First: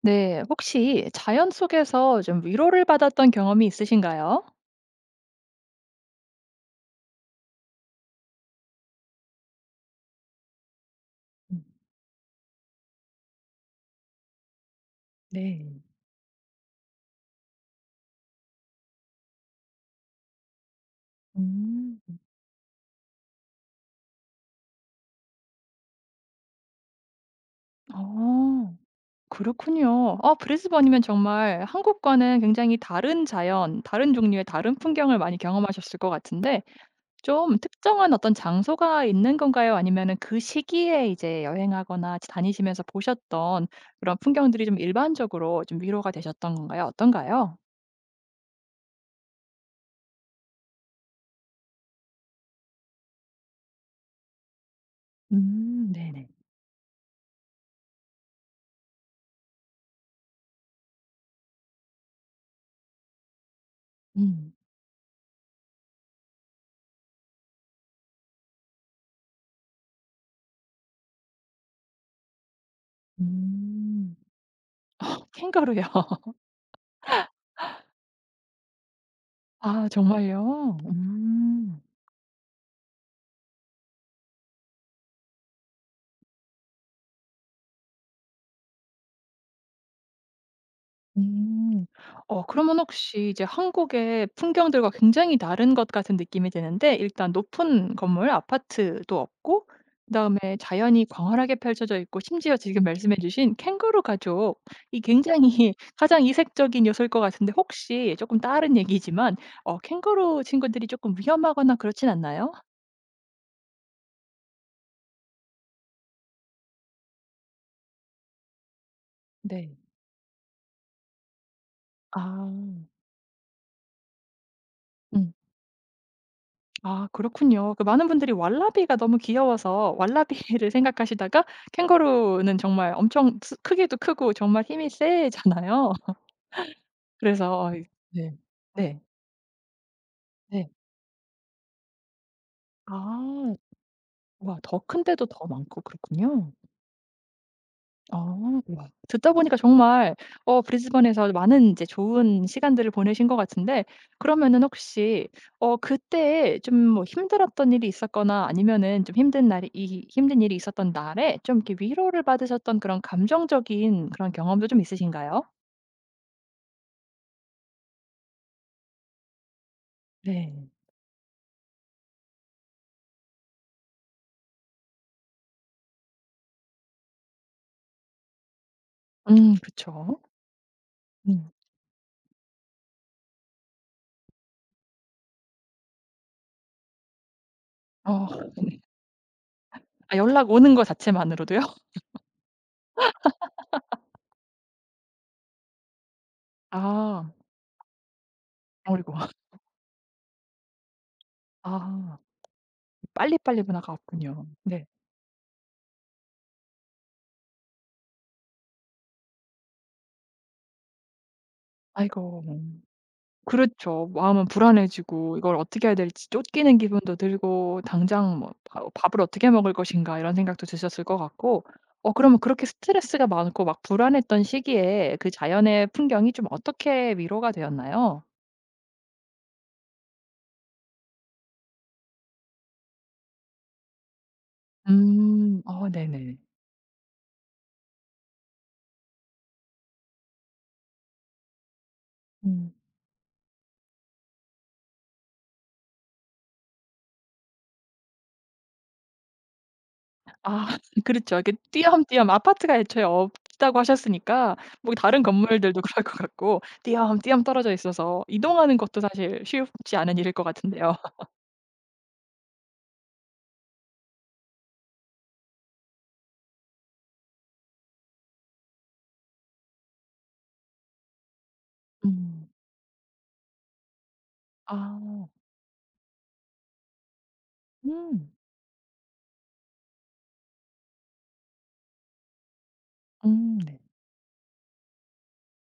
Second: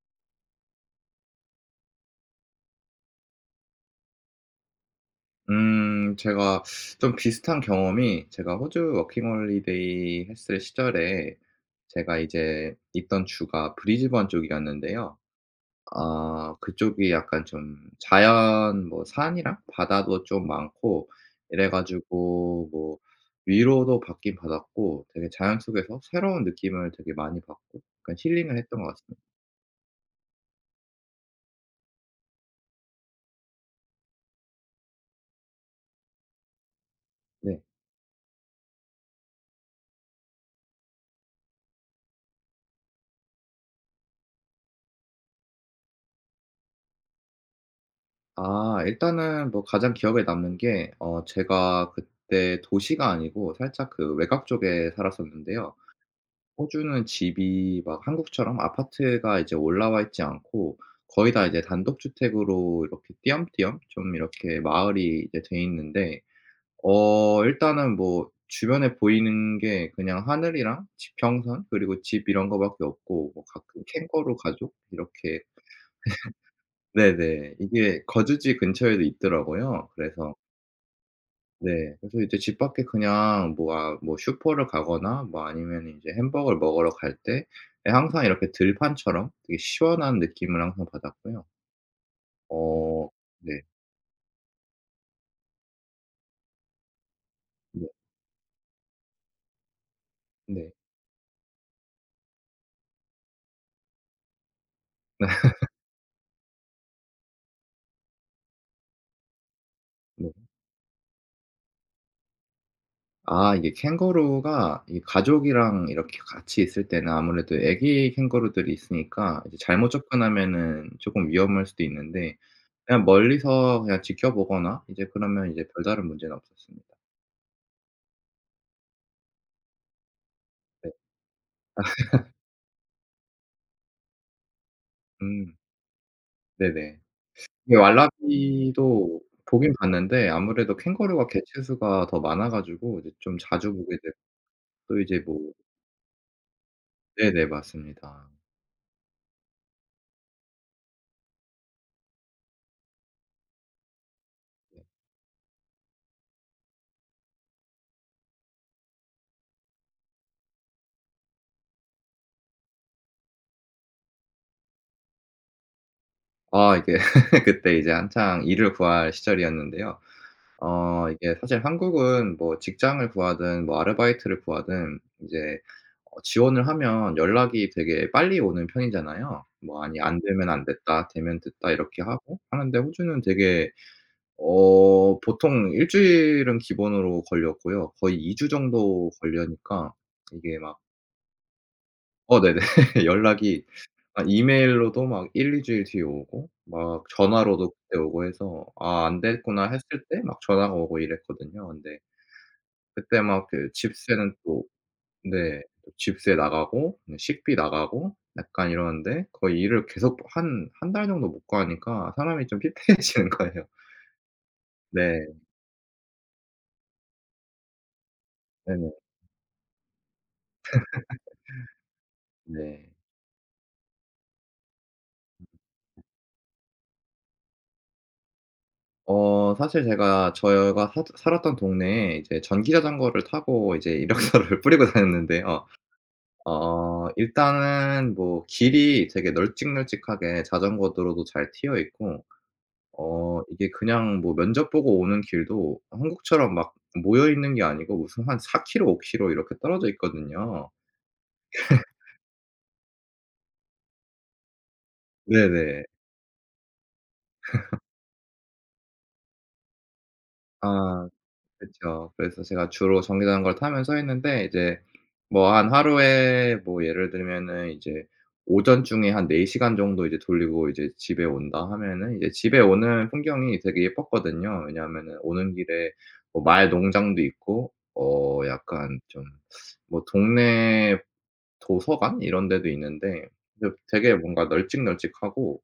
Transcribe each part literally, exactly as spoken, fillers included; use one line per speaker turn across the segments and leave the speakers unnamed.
네, 혹시 자연 속에서 좀 위로를 받았던 경험이 있으신가요?
음 제가 좀 비슷한 경험이 제가 호주 워킹홀리데이 했을 시절에
음.
제가 이제 있던 주가 브리즈번 쪽이었는데요.
네.
아 그쪽이 약간 좀 자연 뭐 산이랑 바다도 좀 많고 이래
음.
가지고 뭐 위로도 받긴 받았고 되게 자연 속에서 새로운 느낌을 되게 많이 받고 약간 힐링을
어.
했던 것 같습니다.
그렇군요. 어 브리스번이면 정말 한국과는 굉장히 다른 자연, 다른 종류의 다른 풍경을 많이 경험하셨을 것 같은데 좀
네.
특정한 어떤 장소가 있는 건가요? 아니면은 그 시기에 이제 여행하거나 다니시면서 보셨던 그런 풍경들이 좀 일반적으로 좀 위로가 되셨던 건가요? 어떤가요?
아 일단은 뭐 가장 기억에 남는 게 어 제가 그때 도시가 아니고 살짝 그 외곽 쪽에 살았었는데요.
음 네네.
호주는 집이 막 한국처럼 아파트가 이제 올라와 있지 않고 거의 다 이제 단독주택으로 이렇게 띄엄띄엄 좀
음.
이렇게 마을이 이제 돼 있는데 어 일단은 뭐 주변에 보이는 게 그냥 하늘이랑 지평선 그리고 집 이런 거 밖에 없고 뭐 가끔
음.
캥거루 가족 이렇게.
캥거루요.
네네. 이게 거주지 근처에도
아
있더라고요. 그래서
정말요? 음.
네. 그래서 이제 집 밖에 그냥 뭐 아 뭐 슈퍼를 가거나 뭐 아니면이 인제 햄버거를 먹으러 갈 때 예, 항상 이렇게 들판처럼 되게 시원한 느낌을 항상 받았고요. 음.
음. 어 그러면
어
혹시 이제
네.
한국의 풍경들과 굉장히 다른 것 같은 느낌이 드는데 일단
네.
높은 건물 아파트도 없고 그다음에
네.
자연이 광활하게 펼쳐져 있고 심지어 지금 말씀해 주신 캥거루 가족 이 굉장히 가장 이색적인 요소일 것 같은데 혹시 조금 다른 얘기지만 어
네.
캥거루 친구들이 조금 위험하거나 그렇진 않나요?
아 이게 캥거루가 이 가족이랑 이렇게 같이 있을 때는 아무래도 애기 캥거루들이 있으니까 이제
네.
잘못 접근하면은 조금 위험할 수도 있는데
아.
그냥 멀리서 그냥 지켜보거나 이제
음.
그러면 이제 별다른 문제는 없었습니다.
아 그렇군요. 그 많은 분들이 왈라비가 너무 귀여워서 왈라비를
네.
생각하시다가 캥거루는 정말 엄청 스 크기도 크고 정말 힘이
음.
세잖아요.
네네.
그래서 아
네,
네. 네.
왈라비도 보긴 봤는데
네.
아무래도 캥거루가 개체수가 더 많아 가지고 이제 좀
아.
자주 보게 되고
와 더
또 이제
큰데도 더
뭐
많고 그렇군요.
네네 맞습니다.
어 와. 듣다 보니까 정말 어 브리즈번에서 많은 이제 좋은 시간들을 보내신 것 같은데 그러면은
네.
혹시 어 그때 좀 뭐 힘들었던 일이 있었거나 아니면은 좀 힘든 날이 이 힘든 일이 있었던 날에 좀 이렇게 위로를 받으셨던 그런 감정적인 그런 경험도 좀 있으신가요?
아 이게 그때 이제 한창 일을 구할 시절이었는데요.
네.
어 이게 사실 한국은 뭐 직장을 구하든 뭐 아르바이트를 구하든 이제 어 지원을 하면 연락이 되게 빨리 오는 편이잖아요.
음
뭐 아니
그쵸.
"안 되면 안 됐다. 되면
음.
됐다." 이렇게 하고 하는데 호주는 되게 어 보통 일 주일은 기본으로 걸렸고요. 거의 이 주
어
정도 걸려니까
아 연락
이게
오는
막
거 자체만으로도요?
어 네네. 연락이 아 이메일로도 막 일 이 주일 뒤에 오고 막
아.
전화로도 그때 오고 해서 '아
어이고.
안 됐구나.' 했을 때 막 전화가 오고 이랬거든요. 근데
아.
그때 막
빨리빨리
그
문화가
집세는
없군요.
또
네.
네. 또 집세 나가고 네 식비 나가고 약간 이러는데 거의 일을 계속 한 한 달 정도 못 구하니까
아이고.
사람이 좀 피폐해지는 거예요.
그렇죠. 마음은
네.
불안해지고 이걸 어떻게 해야 될지 쫓기는 기분도 들고 당장 뭐 밥
네네.
'밥을 어떻게 먹을 것인가.' 이런 생각도 드셨을 것 같고 어 그러면 그렇게
네.
스트레스가 많고 막 불안했던 시기에 그 자연의 풍경이 좀 어떻게 위로가 되었나요?
어 사실 제가 저희가 사 살았던 동네에 이제 전기 자전거를 타고 이제 이력서를 뿌리고
음.
다녔는데요.
어 네네.
어 일단은 뭐 길이 되게 널찍널찍하게 자전거 도로도 잘 트여 있고
음.
어 이게 그냥 뭐 면접 보고 오는 길도 한국처럼 막 모여 있는 게 아니고 무슨 한 사 킬로 오 킬로 이렇게 떨어져
아
있거든요.
그렇죠. 이렇게 띄엄띄엄 아파트가 애초에 없다고 하셨으니까 뭐 다른 건물들도
네네.
그럴 것 같고 띄엄띄엄 떨어져 있어서 이동하는 것도 사실 쉽지 않은 일일 것 같은데요.
아. 그쵸. 그래서 제가 주로 정류장 걸 타면서 했는데 이제 뭐 한 하루에 뭐 예를 들면은 이제 오전 중에 한 네 시간 정도 이제 돌리고 이제 집에 온다 하면은 이제
음.
집에 오는 풍경이 되게 예뻤거든요. 왜냐하면은
아.
오는 길에 뭐 마을 농장도 있고
음.
어 약간 좀 뭐 동네 도서관 이런 데도 있는데
음
그
네.
되게 뭔가 널찍널찍하고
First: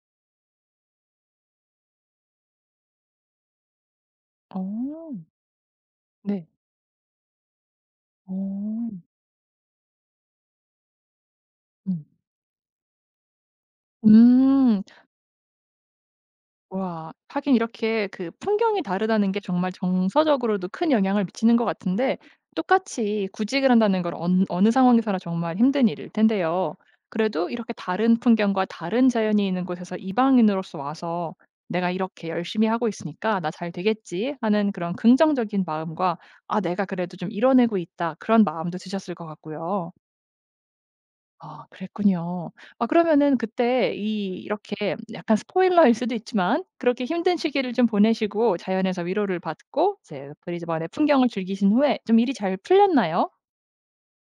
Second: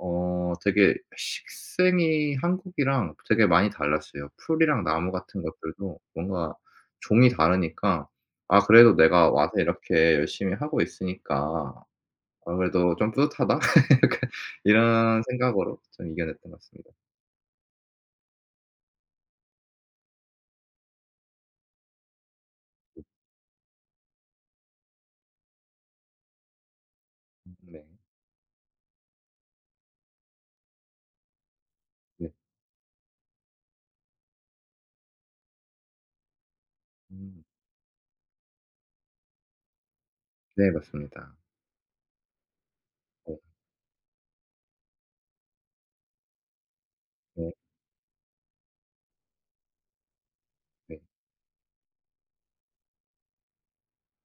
어 되게 식생이 한국이랑 되게 많이 달랐어요. 풀이랑 나무
어.
같은 것들도
네.
뭔가 종이 다르니까 '아
어.
그래도 내가 와서 이렇게 열심히 하고 있으니까
음.
아 그래도 좀 뿌듯하다.' 약간
음.
이런 생각으로 좀 이겨냈던 것 같습니다.
와 하긴 이렇게 그 풍경이 다르다는 게 정말 정서적으로도 큰 영향을 미치는 것 같은데 똑같이 구직을 한다는 건 언 어느 상황에서나 정말 힘든 일일 텐데요. 그래도
음
이렇게
네.
다른 풍경과 다른 자연이 있는 곳에서 이방인으로서 와서 '내가 이렇게
네.
열심히 하고 있으니까 나 잘 되겠지.' 하는 그런 긍정적인 마음과 '아 내가 그래도 좀
음.
이뤄내고 있다.' 그런 마음도 드셨을 것 같고요.
네 맞습니다.
아 그랬군요. 아
네.
그러면은 그때 이 이렇게 약간 스포일러일 수도 있지만 그렇게 힘든
네.
시기를 좀 보내시고 자연에서 위로를 받고 이제 브리즈번의
네.
풍경을 즐기신 후에 좀 일이 잘 풀렸나요?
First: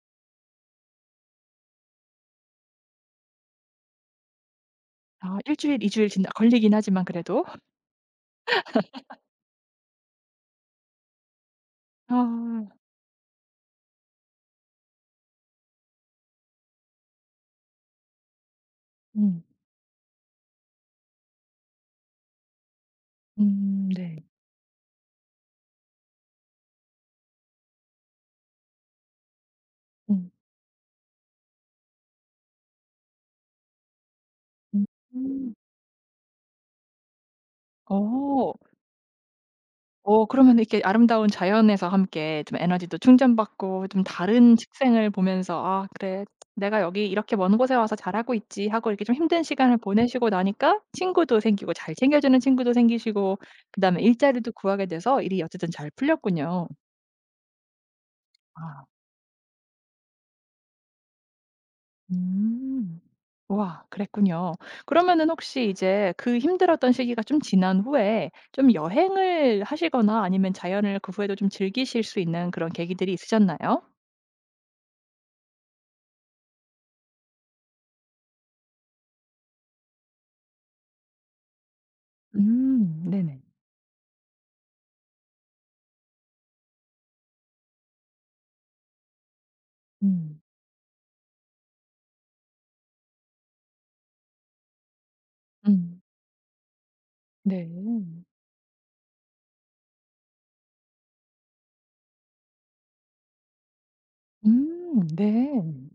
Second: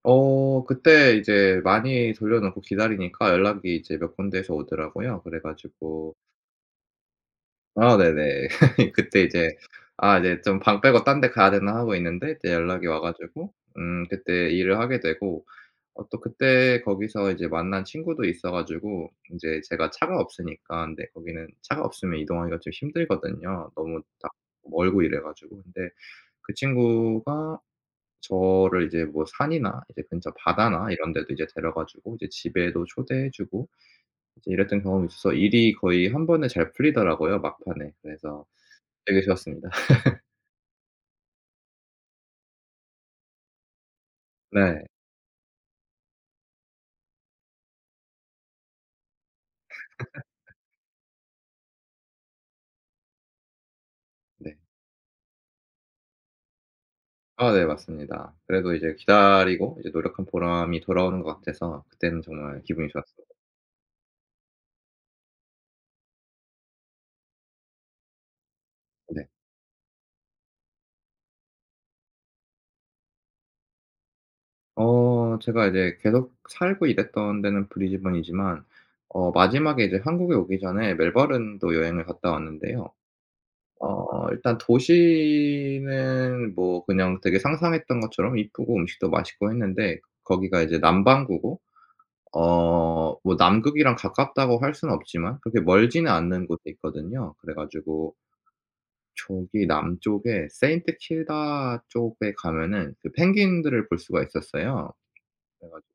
어 그때 이제 많이 돌려 놓고 기다리니까 연락이 이제 몇 군데에서 오더라고요.
아
그래
일 주일, 이 주일
가지고
진짜 걸리긴 하지만 그래도.
아 네네. 그때 이제 아 이제 좀 방 빼고 딴데 가야 되나 하고 있는데 이제
아.
연락이 와 가지고 음 그때 일을 하게 되고 어 또 그때 거기서 이제 만난 친구도 있어 가지고
음.
인제 제가 차가 없으니까 근데 거기는 차가 없으면 이동하기가 좀 힘들거든요,
음
너무
네.
딱 멀고 이래 가지고. 근데 그 친구가 저를 이제 뭐 산이나 이제 근처
음.
바다나 이런 데도 이제 데려가 주고 이제 집에도 초대해 주고 이제 이랬던
음.
경험이 있어서
음.
일이 거의 한 번에 잘 풀리더라고요, 막판에. 그래서
어.
되게 쉬웠습니다.
어 그러면 이렇게 아름다운 자연에서 함께 좀 에너지도 충전받고 좀 다른
네.
식생을 보면서 '아 그래. 내가 여기 이렇게 먼 곳에 와서 잘하고 있지.' 하고 이렇게 좀 힘든 시간을 보내시고 나니까 친구도 생기고 잘 챙겨주는 친구도 생기시고 그다음에 일자리도
네.
구하게 돼서 일이 어쨌든 잘 풀렸군요.
아 네 맞습니다. 그래도
아.
이제 기다리고 이제 노력한 보람이 돌아오는 것 같아서 그때는 정말 기분이
음.
좋았어요.
우와 그랬군요. 그러면은 혹시 이제 그 힘들었던 시기가 좀 지난 후에 좀
네.
여행을 하시거나 아니면 자연을 그 후에도 좀 즐기실 수 있는 그런 계기들이 있으셨나요?
어 제가 이제 계속 살고 일했던 데는 브리즈번이지만 어 마지막에 이제 한국에 오기 전에 멜버른도 여행을 갔다 왔는데요.
음 네네.
어 일단 도시는 뭐 그냥 되게 상상했던 것처럼 이쁘고 음식도 맛있고 했는데
음.
거기가 이제 남반구고 어 뭐 남극이랑 가깝다고 할 수는 없지만 그렇게
음.
멀지는 않는 곳에 있거든요. 그래
네.
가지고 저기 남쪽에 세인트 킬다 쪽에 가면은 그 펭귄들을 볼 수가 있었어요.
음 네.
그래 가지고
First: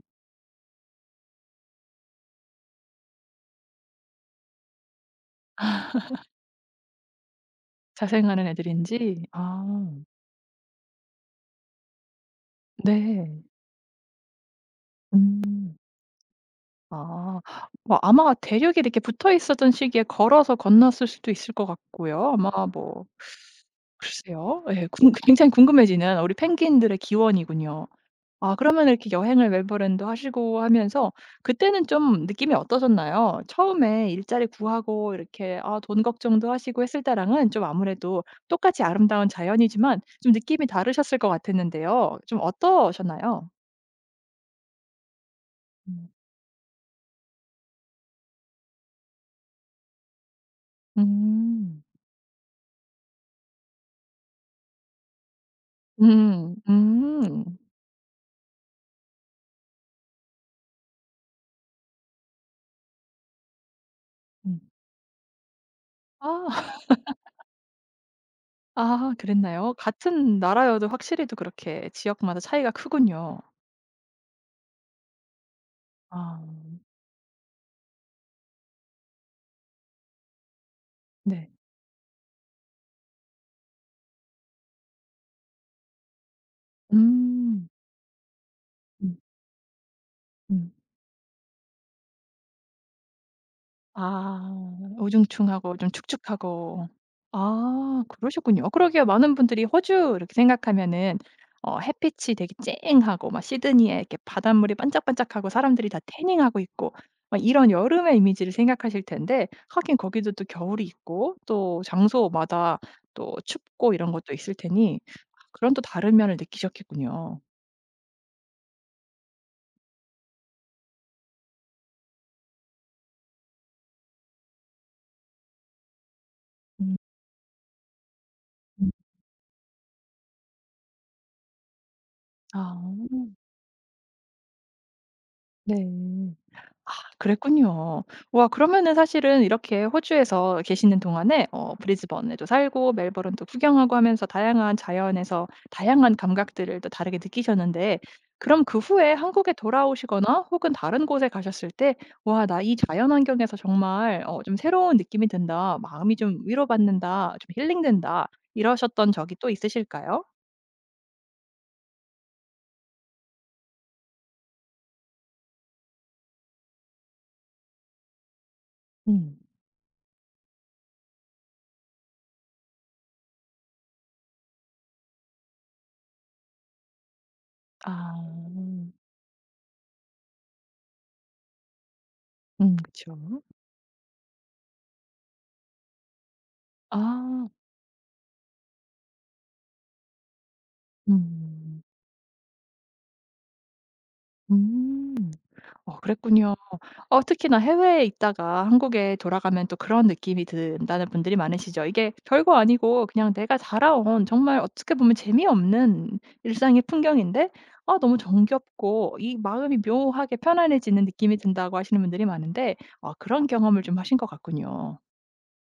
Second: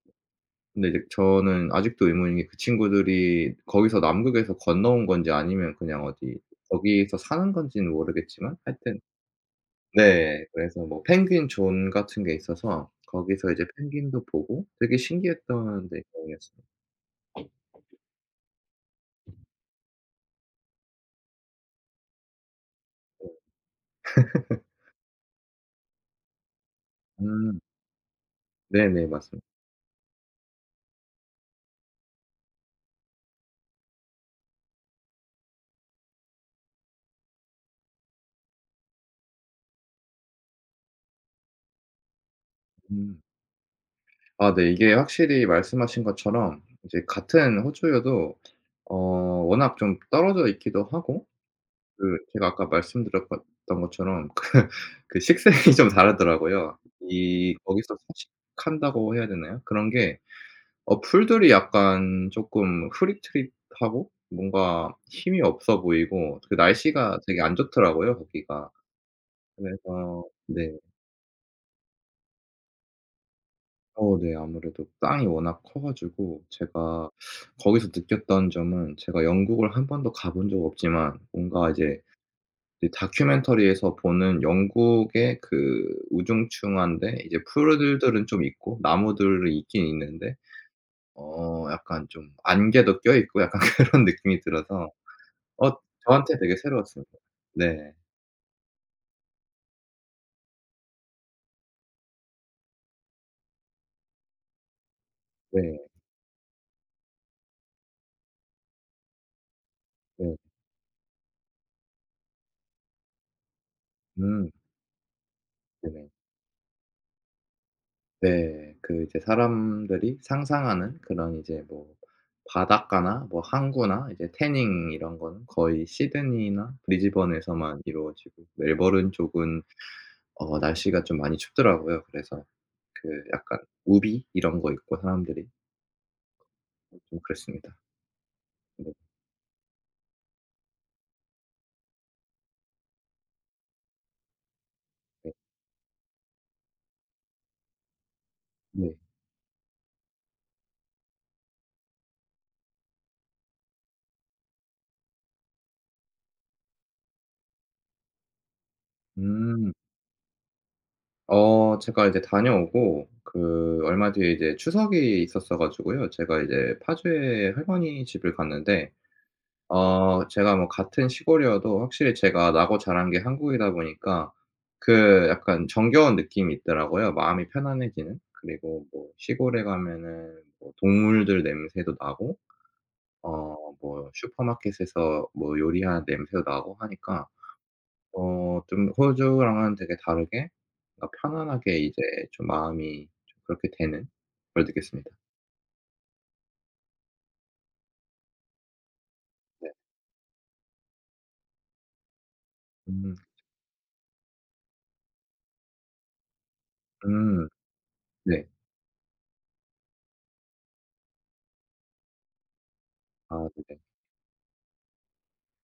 근데 이제 저는 아직도 의문인 게 그 친구들이 거기서 남극에서 건너온 건지 아니면 그냥 어디 거기서 사는 건지는
자생하는
모르겠지만 하여튼
애들인지. 아
네. 그래서 뭐 펭귄 존 같은 게 있어서
네.
거기서 이제 펭귄도 보고 되게
음.
신기했던 네 경험이었습니다.
아 뭐 아마 대륙이 이렇게 붙어 있었던 시기에 걸어서 건넜을 수도 있을 것 같고요. 아마 뭐
네.
글쎄요. 예. 궁 굉장히 궁금해지는 우리 펭귄들의
음.
기원이군요. 아 그러면
네네.
이렇게
맞습
여행을 멜버른도 하시고 하면서 그때는 좀 느낌이 어떠셨나요? 처음에 일자리 구하고 이렇게 아 돈 걱정도 하시고 했을 때랑은 좀 아무래도 똑같이 아름다운 자연이지만 좀 느낌이 다르셨을 것 같았는데요. 좀
음.
어떠셨나요?
아 네. 이게 확실히 말씀하신
음.
것처럼 이제 같은 호주여도 어 워낙 좀 떨어져 있기도 하고
음.
그 제가 아까 말씀드렸던 것처럼 그 그 식생이 좀
음.
다르더라고요. 이
음.
거기서 서식한다고 해야 되나요? 그런 게 어 풀들이 약간 쪼끔 흐릿흐릿하고
음.
뭔가 힘이 없어 보이고 그
아.
날씨가 되게 안 좋더라고요 거기가.
아 그랬나요?
그래서
같은
네.
나라여도 확실히 또 그렇게 지역마다 차이가 크군요.
어 네. 아무래도 땅이 워낙 커
아.
가지고 제가 거기서 느꼈던 점은 제가 영국을 한 번도 가본 적 없지만
네.
뭔가 이제 이 다큐멘터리에서 보는 영국의 그 우중충한데 이제
음.
푸르들들은 좀 있고
음.
나무들이 있긴 있는데
음.
어 약간 좀 안개도 껴 있고 약간 그런
아
느낌이 들어서 어
우중충하고 좀
저한테 되게
축축하고.
새로웠습니다. 네.
아 그러셨군요. 그러게요. 많은 분들이 호주 이렇게 생각하면은 어 햇빛이 되게 쨍하고 막 시드니에 이렇게 바닷물이 반짝반짝하고
네.
사람들이 다 태닝하고 있고 막 이런 여름의 이미지를 생각하실 텐데 하긴 거기도
네.
또 겨울이 있고 또 장소마다 또 춥고 이런 것도
음.
있을 테니 그런 또
네네.
다른 면을 느끼셨겠군요.
네. 그 이제 사람들이 상상하는 그런 이제 뭐 바닷가나 뭐 항구나 이제 태닝 이런 거는 거의 시드니나
음.
브리즈번에서만 이루어지고 멜버른 쪽은 어 날씨가 좀 많이 춥더라고요. 그래서
아
그 약간 우비 이런 거 입고 사람들이
네. 아
좀 그랬습니다.
그랬군요. 와
네
그러면은 사실은 이렇게 호주에서 계시는 동안에 어 브리즈번에도 살고 멜버른도 구경하고 하면서 다양한
네.
자연에서 다양한 감각들을 또 다르게 느끼셨는데 그럼 그
네.
후에 한국에 돌아오시거나 혹은 다른 곳에 가셨을 때 '와 나 이 자연 환경에서 정말 어 좀 새로운 느낌이 든다. 마음이 좀 위로받는다. 좀 힐링된다.' 이러셨던 적이 또
음.
있으실까요?
어 제가 이제 다녀오고 그 얼마 뒤에 이제 추석이 있었어 가지고요. 제가 이제 파주에 할머니 집을 갔는데
음.
어 제가 뭐 같은 시골이어도 확실히 제가 나고 자란 게 한국이다 보니까 그 약간 정겨운 느낌이 있더라고요, 마음이
아.
편안해지는. 그리고 뭐 시골에 가면은 뭐 동물들 냄새도 나고
음 그쵸.
어 뭐 슈퍼마켓에서 뭐 요리하는 냄새도 나고 하니까
아.
어 좀 호주랑은 되게 다르게 뭔가 편안하게
음.
이제 좀 마음이 좀 그렇게 되는 걸 느꼈습니다.
음. 어 그랬군요. 어 특히나 해외에 있다가 한국에 돌아가면
네.
또 그런 느낌이 든다는 분들이 많으시죠. 이게 별거 아니고
음.
그냥 내가 자라온 정말 어떻게 보면 재미없는 일상의
음.
풍경인데 아 너무
네.
정겹고 이 마음이 묘하게 편안해지는 느낌이 든다고 하시는 분들이 많은데 아 그런
아 네네.
경험을 좀 하신 것 같군요.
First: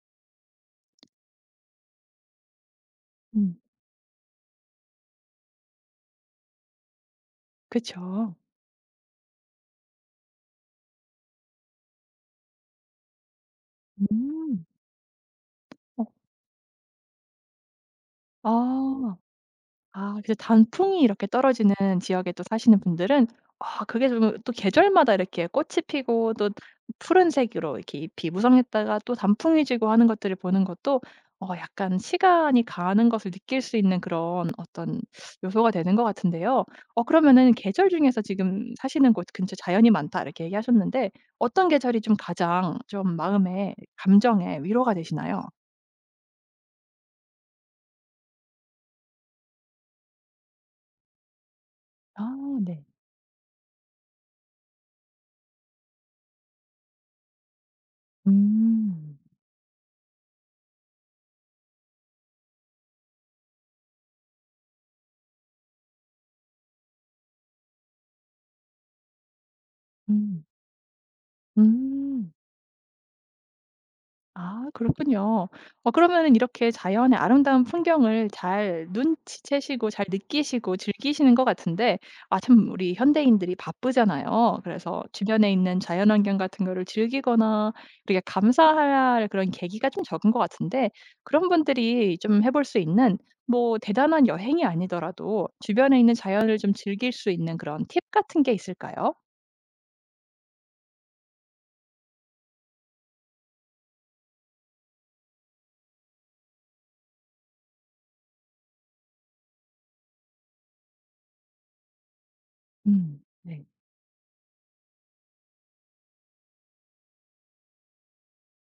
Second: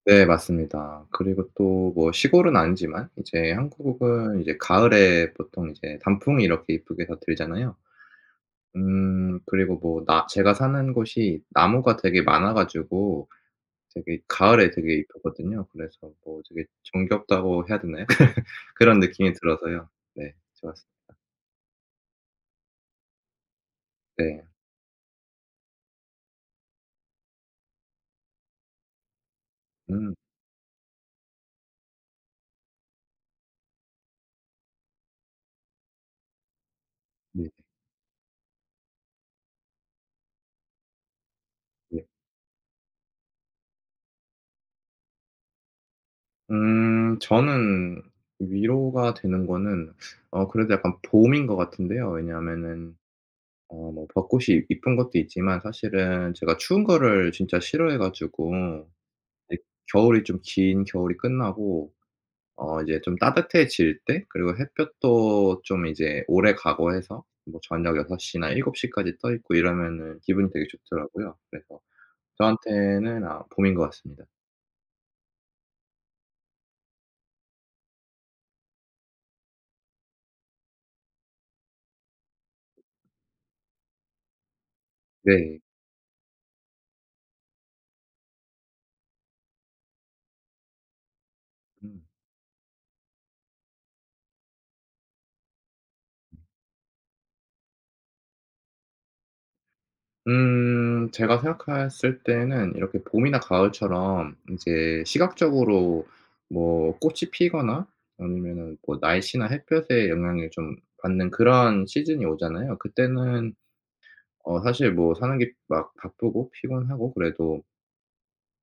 네 맞습니다. 그리고 또 뭐 시골은 아니지만 이제
음.
한국은 이제 가을에 보통 이제 단풍이 이렇게 이쁘게 다 들잖아요.
그쵸.
음 그리고 뭐 나 제가 사는 곳이 나무가 되게 많아 가지고 되게
음.
가을에 되게 이쁘거든요.
어.
그래서 뭐 되게 정겹다고 해야 되나요? 그런
아.
느낌이 들어서요.
아 그래서
네. 좋았어
단풍이 이렇게 떨어지는 지역에 또 사시는 분들은 아 그게 좀
네.
또 계절마다 이렇게 꽃이 피고 또 푸른색으로 이렇게 잎이 무성했다가 또 단풍이 지고 하는
음.
것들을 보는 것도 어 약간 시간이 가는 것을 느낄 수 있는 그런 어떤 요소가 되는 것 같은데요. 어
네네
그러면은 계절 중에서 지금 사시는 곳 근처 자연이 많다 이렇게 얘기하셨는데 어떤 계절이
네.
좀 가장 좀 마음에 감정에 위로가 되시나요?
음 저는 위로가 되는 거는 어 그래도 약간 봄인 것 같은데요.
아 네.
왜냐하면은 어 뭐 벚꽃이 이쁜 것도 있지만 사실은 제가 추운 거를 진짜 싫어해 가지고
음.
네 겨울이 좀 긴 겨울이 끝나고 어 이제 좀 따뜻해질 때 그리고 햇볕도 좀 이제 오래 가고 해서 뭐 저녁 여섯 시나 일곱 시까지 떠 있고 이러면은
음.
기분이 되게 좋더라고요. 그래서
음.
저한테는 아 봄인 것 같습니다.
아 그렇군요. 어 그러면은 이렇게 자연의 아름다운 풍경을 잘 눈치채시고 잘 느끼시고 즐기시는 것 같은데 아참 우리 현대인들이 바쁘잖아요. 그래서 주변에
네.
있는 자연환경 같은 거를 즐기거나 이렇게 감사할 그런 계기가 좀 적은 것 같은데 그런
음.
분들이 좀 해볼 수 있는 뭐 대단한 여행이 아니더라도 주변에 있는 자연을 좀 즐길 수 있는 그런 팁 같은 게 있을까요?
음 제가 생각했을 때는 이렇게 봄이나 가을처럼 이제 시각적으로 뭐 꽃이 피거나 아니면은 뭐 날씨나 햇볕의 영향을 좀 받는 그런 시즌이 오잖아요.
음.
그때는
네.
어 사실 뭐 사는 게 막 바쁘고 피곤하고 그래도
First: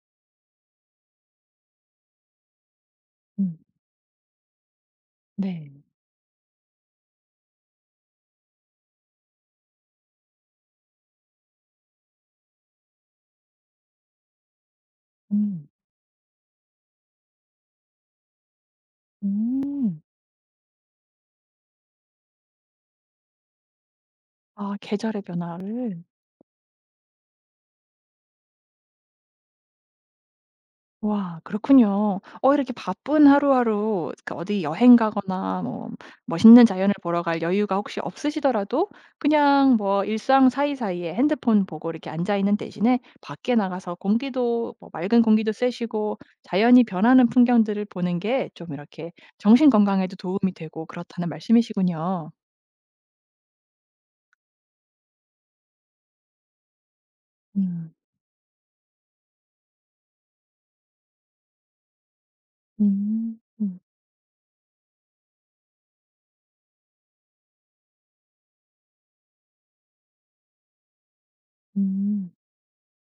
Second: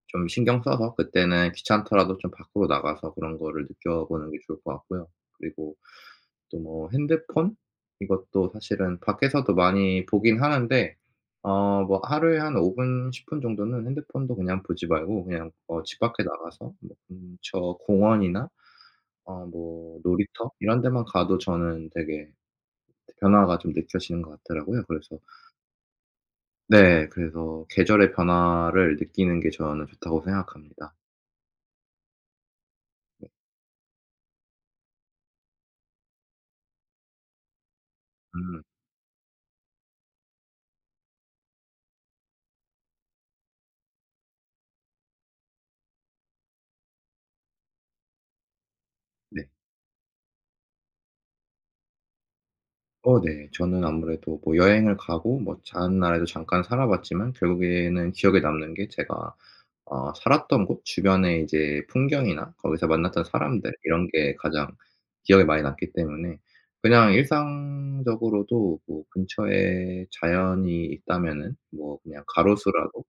좀 신경 써서 그때는 귀찮더라도 좀 밖으로 나가서 그런
음.
거를 느껴보는 게 좋을 것 같고요.
네.
그리고 또 뭐 핸드폰 이것도 사실은 밖에서도 많이 보긴 하는데 어 뭐 하루에 한 오 분 십 분 정도는 핸드폰도 그냥 보지 말고 그냥
음.
어 집 밖에 나가서 뭐 근처 공원이나 어 뭐
음.
놀이터 이런 데만 가도 저는 되게 변화가 좀 느껴지는 것
아
같더라고요. 그래서
계절의 변화를.
네 그래서 계절의 변화를 느끼는 게 저는 좋다고 생각합니다.
와 그렇군요. 어 이렇게 바쁜 하루하루 그 어디 여행 가거나 뭐 멋있는 자연을 보러 갈 여유가 혹시
음
없으시더라도 그냥 뭐 일상 사이사이에 핸드폰 보고 이렇게 앉아 있는 대신에 밖에 나가서 공기도 뭐 맑은 공기도 쐬시고 자연이 변하는 풍경들을 보는 게 좀 이렇게
네.
정신 건강에도 도움이 되고 그렇다는 말씀이시군요.
어 네. 저는 아무래도 뭐 여행을 가고 뭐 다른 나라에도 잠깐 살아 봤지만
음.
결국에는 기억에 남는 게 제가 어 살았던 곳 주변의 이제 풍경이나 거기서 만났던
음.
사람들
음.
이런 게 가장 기억에 많이 남기 때문에 그냥 일상적으로도 뭐 근처에 자연이 있다면은 뭐 그냥
음.
가로수라도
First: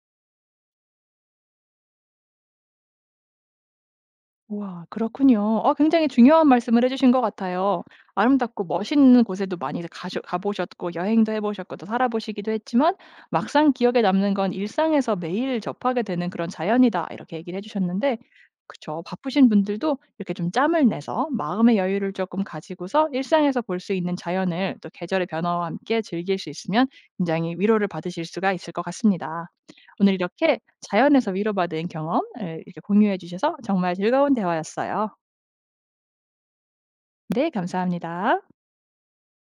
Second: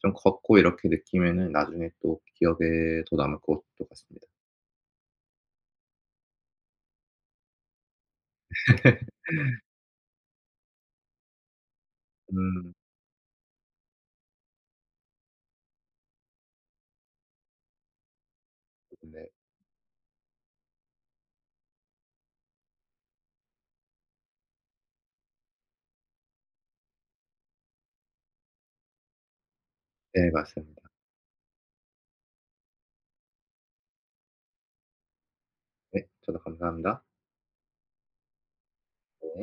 좀 걷고 이렇게 느끼면은 나중에 또 기억에 더 남을 것도 같습니다.
우와 그렇군요. 어 굉장히 중요한 말씀을 해 주신 것 같아요. 아름답고 멋있는 곳에도 많이 가셔 가 보셨고 여행도 해 보셨고 또 살아 보시기도
음.
했지만 막상 기억에 남는 건 일상에서 매일 접하게 되는 그런 자연이다 이렇게 얘기를 해 주셨는데 그쵸.
네.
바쁘신 분들도 이렇게 좀 짬을 내서 마음의 여유를 조금 가지고서 일상에서 볼 수 있는 자연을 또 계절의 변화와 함께 즐길 수 있으면 굉장히 위로를 받으실 수가 있을 것 같습니다. 오늘
네
이렇게
맞습니다.
자연에서 위로받은 경험을 이렇게 공유해 주셔서 정말 즐거운 대화였어요.
네. 저도 감사합니다.
네, 감사합니다.
네.